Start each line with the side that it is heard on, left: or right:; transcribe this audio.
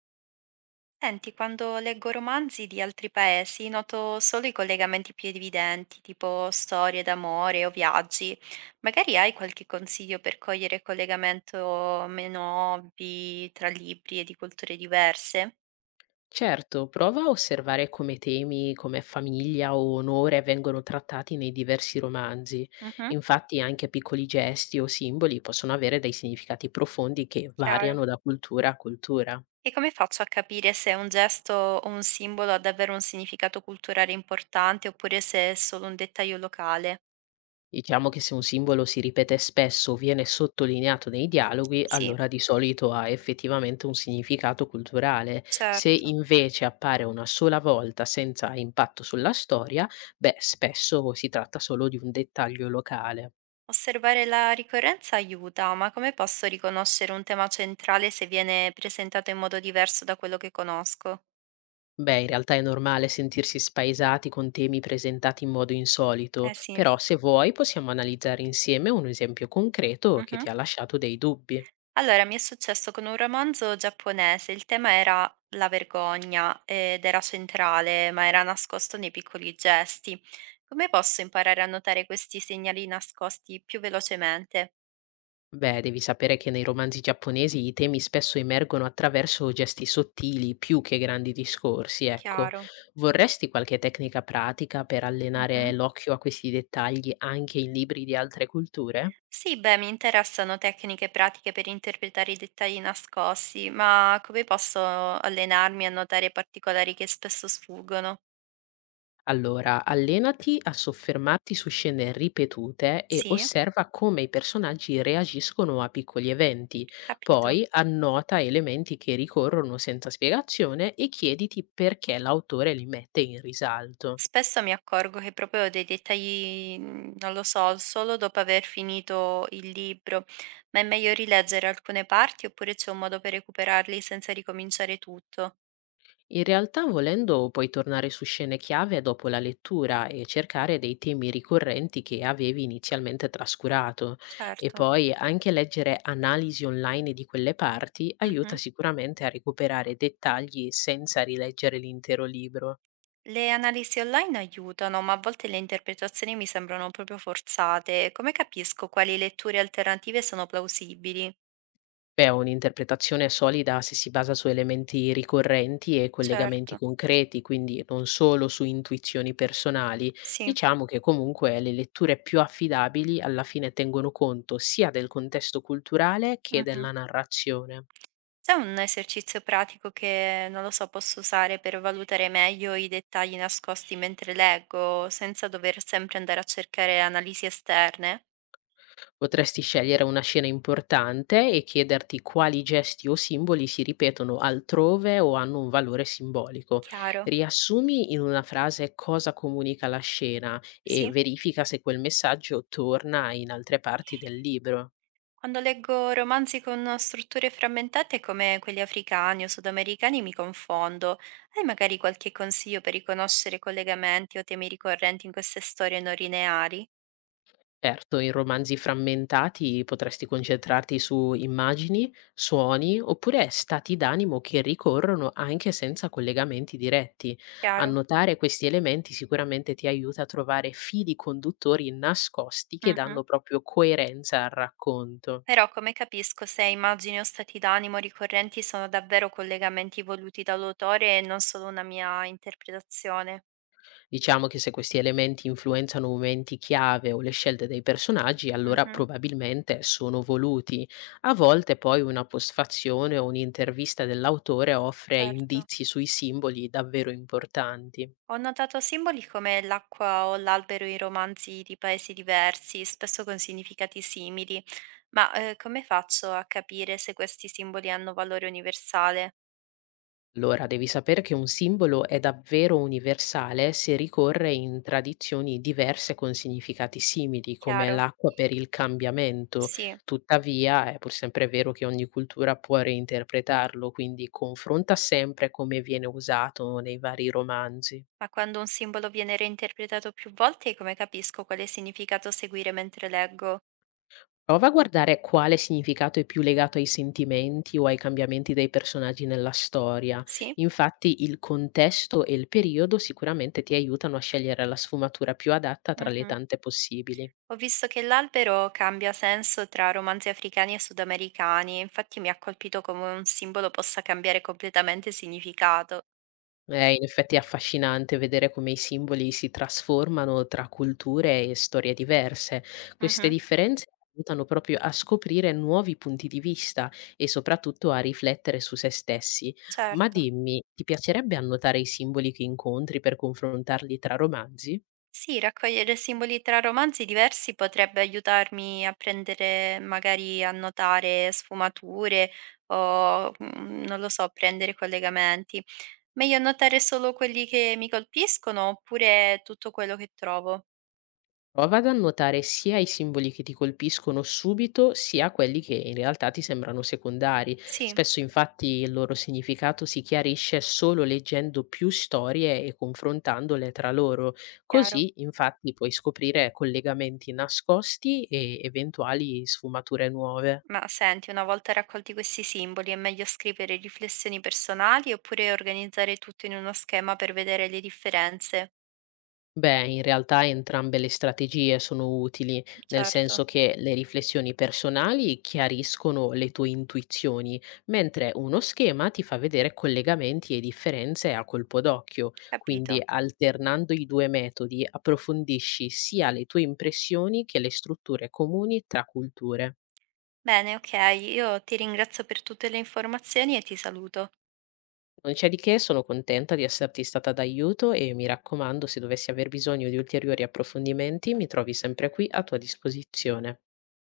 right: Senti, quando leggo romanzi di altri paesi noto solo i collegamenti più evidenti, tipo storie d'amore o viaggi. Magari hai qualche consiglio per cogliere collegamento meno ovvi tra libri e di culture diverse?
left: Certo, prova a osservare come temi come famiglia o onore vengono trattati nei diversi romanzi.
right: Mhm,
left: Infatti anche piccoli gesti o simboli possono avere dei significati profondi che
right: chiaro.
left: variano da cultura a cultura.
right: E come faccio a capire se un gesto o un simbolo ha davvero un significato culturale importante oppure se è solo un dettaglio locale?
left: Diciamo che se un simbolo si ripete spesso o viene sottolineato nei dialoghi,
right: Sì,
left: allora di solito ha effettivamente un significato culturale. Se
right: certo.
left: invece appare una sola volta senza impatto sulla storia, beh, spesso si tratta solo di un dettaglio locale.
right: Osservare la ricorrenza aiuta, ma come posso riconoscere un tema centrale se viene presentato in modo diverso da quello che conosco?
left: Beh, in realtà è normale sentirsi spaesati con temi presentati in modo insolito,
right: Eh sì.
left: però se vuoi possiamo analizzare insieme un esempio concreto che
right: Mhm.
left: ti ha lasciato dei dubbi.
right: Allora, mi è successo con un romanzo giapponese, il tema era la vergogna ed era centrale, ma era nascosto nei piccoli gesti. Come posso imparare a notare questi segnali nascosti più velocemente?
left: Beh, devi sapere che nei romanzi giapponesi i temi spesso emergono attraverso gesti sottili più che grandi discorsi, ecco.
right: Chiaro.
left: Vorresti qualche tecnica pratica per allenare
right: Mhm.
left: l'occhio a questi dettagli anche in libri di altre culture?
right: Sì, beh, mi interessano tecniche pratiche per interpretare i dettagli nascosti, ma come posso allenarmi a notare particolari che spesso sfuggono?
left: Allora, allenati a soffermarti su scene ripetute e
right: Sì,
left: osserva come i personaggi reagiscono a piccoli eventi.
right: capito.
left: Poi annota elementi che ricorrono senza spiegazione e chiediti perché l'autore li mette in risalto.
right: Spesso mi accorgo che proprio dei dettagli non lo so, solo dopo aver finito il libro, ma è meglio rileggere alcune parti oppure c'è un modo per recuperarli senza ricominciare tutto?
left: In realtà, volendo, puoi tornare su scene chiave dopo la lettura e cercare dei temi ricorrenti che avevi inizialmente trascurato. E
right: Certo.
left: poi anche leggere analisi online di quelle parti aiuta
right: Mhm.
left: sicuramente a recuperare dettagli senza rileggere l'intero libro.
right: Le analisi online aiutano, ma a volte le interpretazioni mi sembrano proprio forzate. Come capisco quali letture alternative sono plausibili?
left: Beh, un'interpretazione solida se si basa su elementi ricorrenti e
right: Certo,
left: collegamenti concreti, quindi non solo su intuizioni personali.
right: sì.
left: Diciamo che comunque le letture più affidabili alla fine tengono conto sia del contesto culturale che
right: Mhm.
left: della narrazione.
right: C'è un esercizio pratico che, non lo so, posso usare per valutare meglio i dettagli nascosti mentre leggo, senza dover sempre andare a cercare analisi esterne?
left: Potresti scegliere una scena importante e chiederti quali gesti o simboli si ripetono altrove o hanno un valore simbolico.
right: Chiaro,
left: Riassumi in una frase cosa comunica la scena e
right: sì.
left: verifica se quel messaggio torna in altre parti del libro.
right: Quando leggo romanzi con strutture frammentate come quelli africani o sudamericani mi confondo. Hai magari qualche consiglio per riconoscere collegamenti o temi ricorrenti in queste storie non lineari?
left: Certo, in romanzi frammentati potresti concentrarti su immagini, suoni oppure stati d'animo che ricorrono anche senza collegamenti diretti.
right: Chiaro?
left: Annotare questi elementi sicuramente ti aiuta a trovare fili conduttori nascosti che
right: Mhm.
left: danno proprio coerenza al racconto.
right: Però come capisco se immagini o stati d'animo ricorrenti sono davvero collegamenti voluti dall'autore e non solo una mia interpretazione?
left: Diciamo che se questi elementi influenzano momenti chiave o le scelte dei personaggi, allora
right: Mhm,
left: probabilmente sono voluti. A volte poi una postfazione o un'intervista dell'autore offre
right: certo.
left: indizi sui simboli davvero importanti.
right: Ho notato simboli come l'acqua o l'albero in romanzi di paesi diversi, spesso con significati simili, ma come faccio a capire se questi simboli hanno valore universale?
left: Allora, devi sapere che un simbolo è davvero universale se ricorre in tradizioni diverse con significati simili, come
right: Chiaro?
left: l'acqua per il cambiamento.
right: Sì,
left: Tuttavia, è pur sempre vero che ogni cultura può reinterpretarlo, quindi confronta sempre come viene usato nei vari romanzi.
right: ma quando un simbolo viene reinterpretato più volte, come capisco quale significato seguire mentre leggo?
left: Prova a guardare quale significato è più legato ai sentimenti o ai cambiamenti dei personaggi nella storia.
right: Sì?
left: Infatti il contesto e il periodo sicuramente ti aiutano a scegliere la sfumatura più adatta tra le
right: Mhm.
left: tante possibili.
right: Ho visto che l'albero cambia senso tra romanzi africani e sudamericani, infatti mi ha colpito come un simbolo possa cambiare completamente significato.
left: In effetti è affascinante vedere come i simboli si trasformano tra culture e storie diverse. Queste
right: Mhm,
left: differenze aiutano proprio a scoprire nuovi punti di vista e soprattutto a riflettere su se stessi. Ma
right: certo.
left: dimmi, ti piacerebbe annotare i simboli che incontri per confrontarli tra romanzi?
right: Sì, raccogliere simboli tra romanzi diversi potrebbe aiutarmi a prendere magari a notare sfumature o, non lo so, prendere collegamenti. Meglio annotare solo quelli che mi colpiscono oppure tutto quello che trovo?
left: Prova ad annotare sia i simboli che ti colpiscono subito, sia quelli che in realtà ti sembrano secondari.
right: Sì,
left: Spesso infatti il loro significato si chiarisce solo leggendo più storie e confrontandole tra loro.
right: chiaro.
left: Così infatti puoi scoprire collegamenti nascosti e eventuali sfumature nuove.
right: Ma senti, una volta raccolti questi simboli, è meglio scrivere riflessioni personali oppure organizzare tutto in uno schema per vedere le differenze?
left: Beh, in realtà entrambe le strategie sono utili, nel
right: Certo,
left: senso che le riflessioni personali chiariscono le tue intuizioni, mentre uno schema ti fa vedere collegamenti e differenze a colpo d'occhio. Quindi,
right: capito.
left: alternando i due metodi, approfondisci sia le tue impressioni che le strutture comuni tra culture.
right: Bene, okay, io ti ringrazio per tutte le informazioni e ti saluto.
left: Non c'è di che, sono contenta di esserti stata d'aiuto e mi raccomando, se dovessi aver bisogno di ulteriori approfondimenti, mi trovi sempre qui a tua disposizione.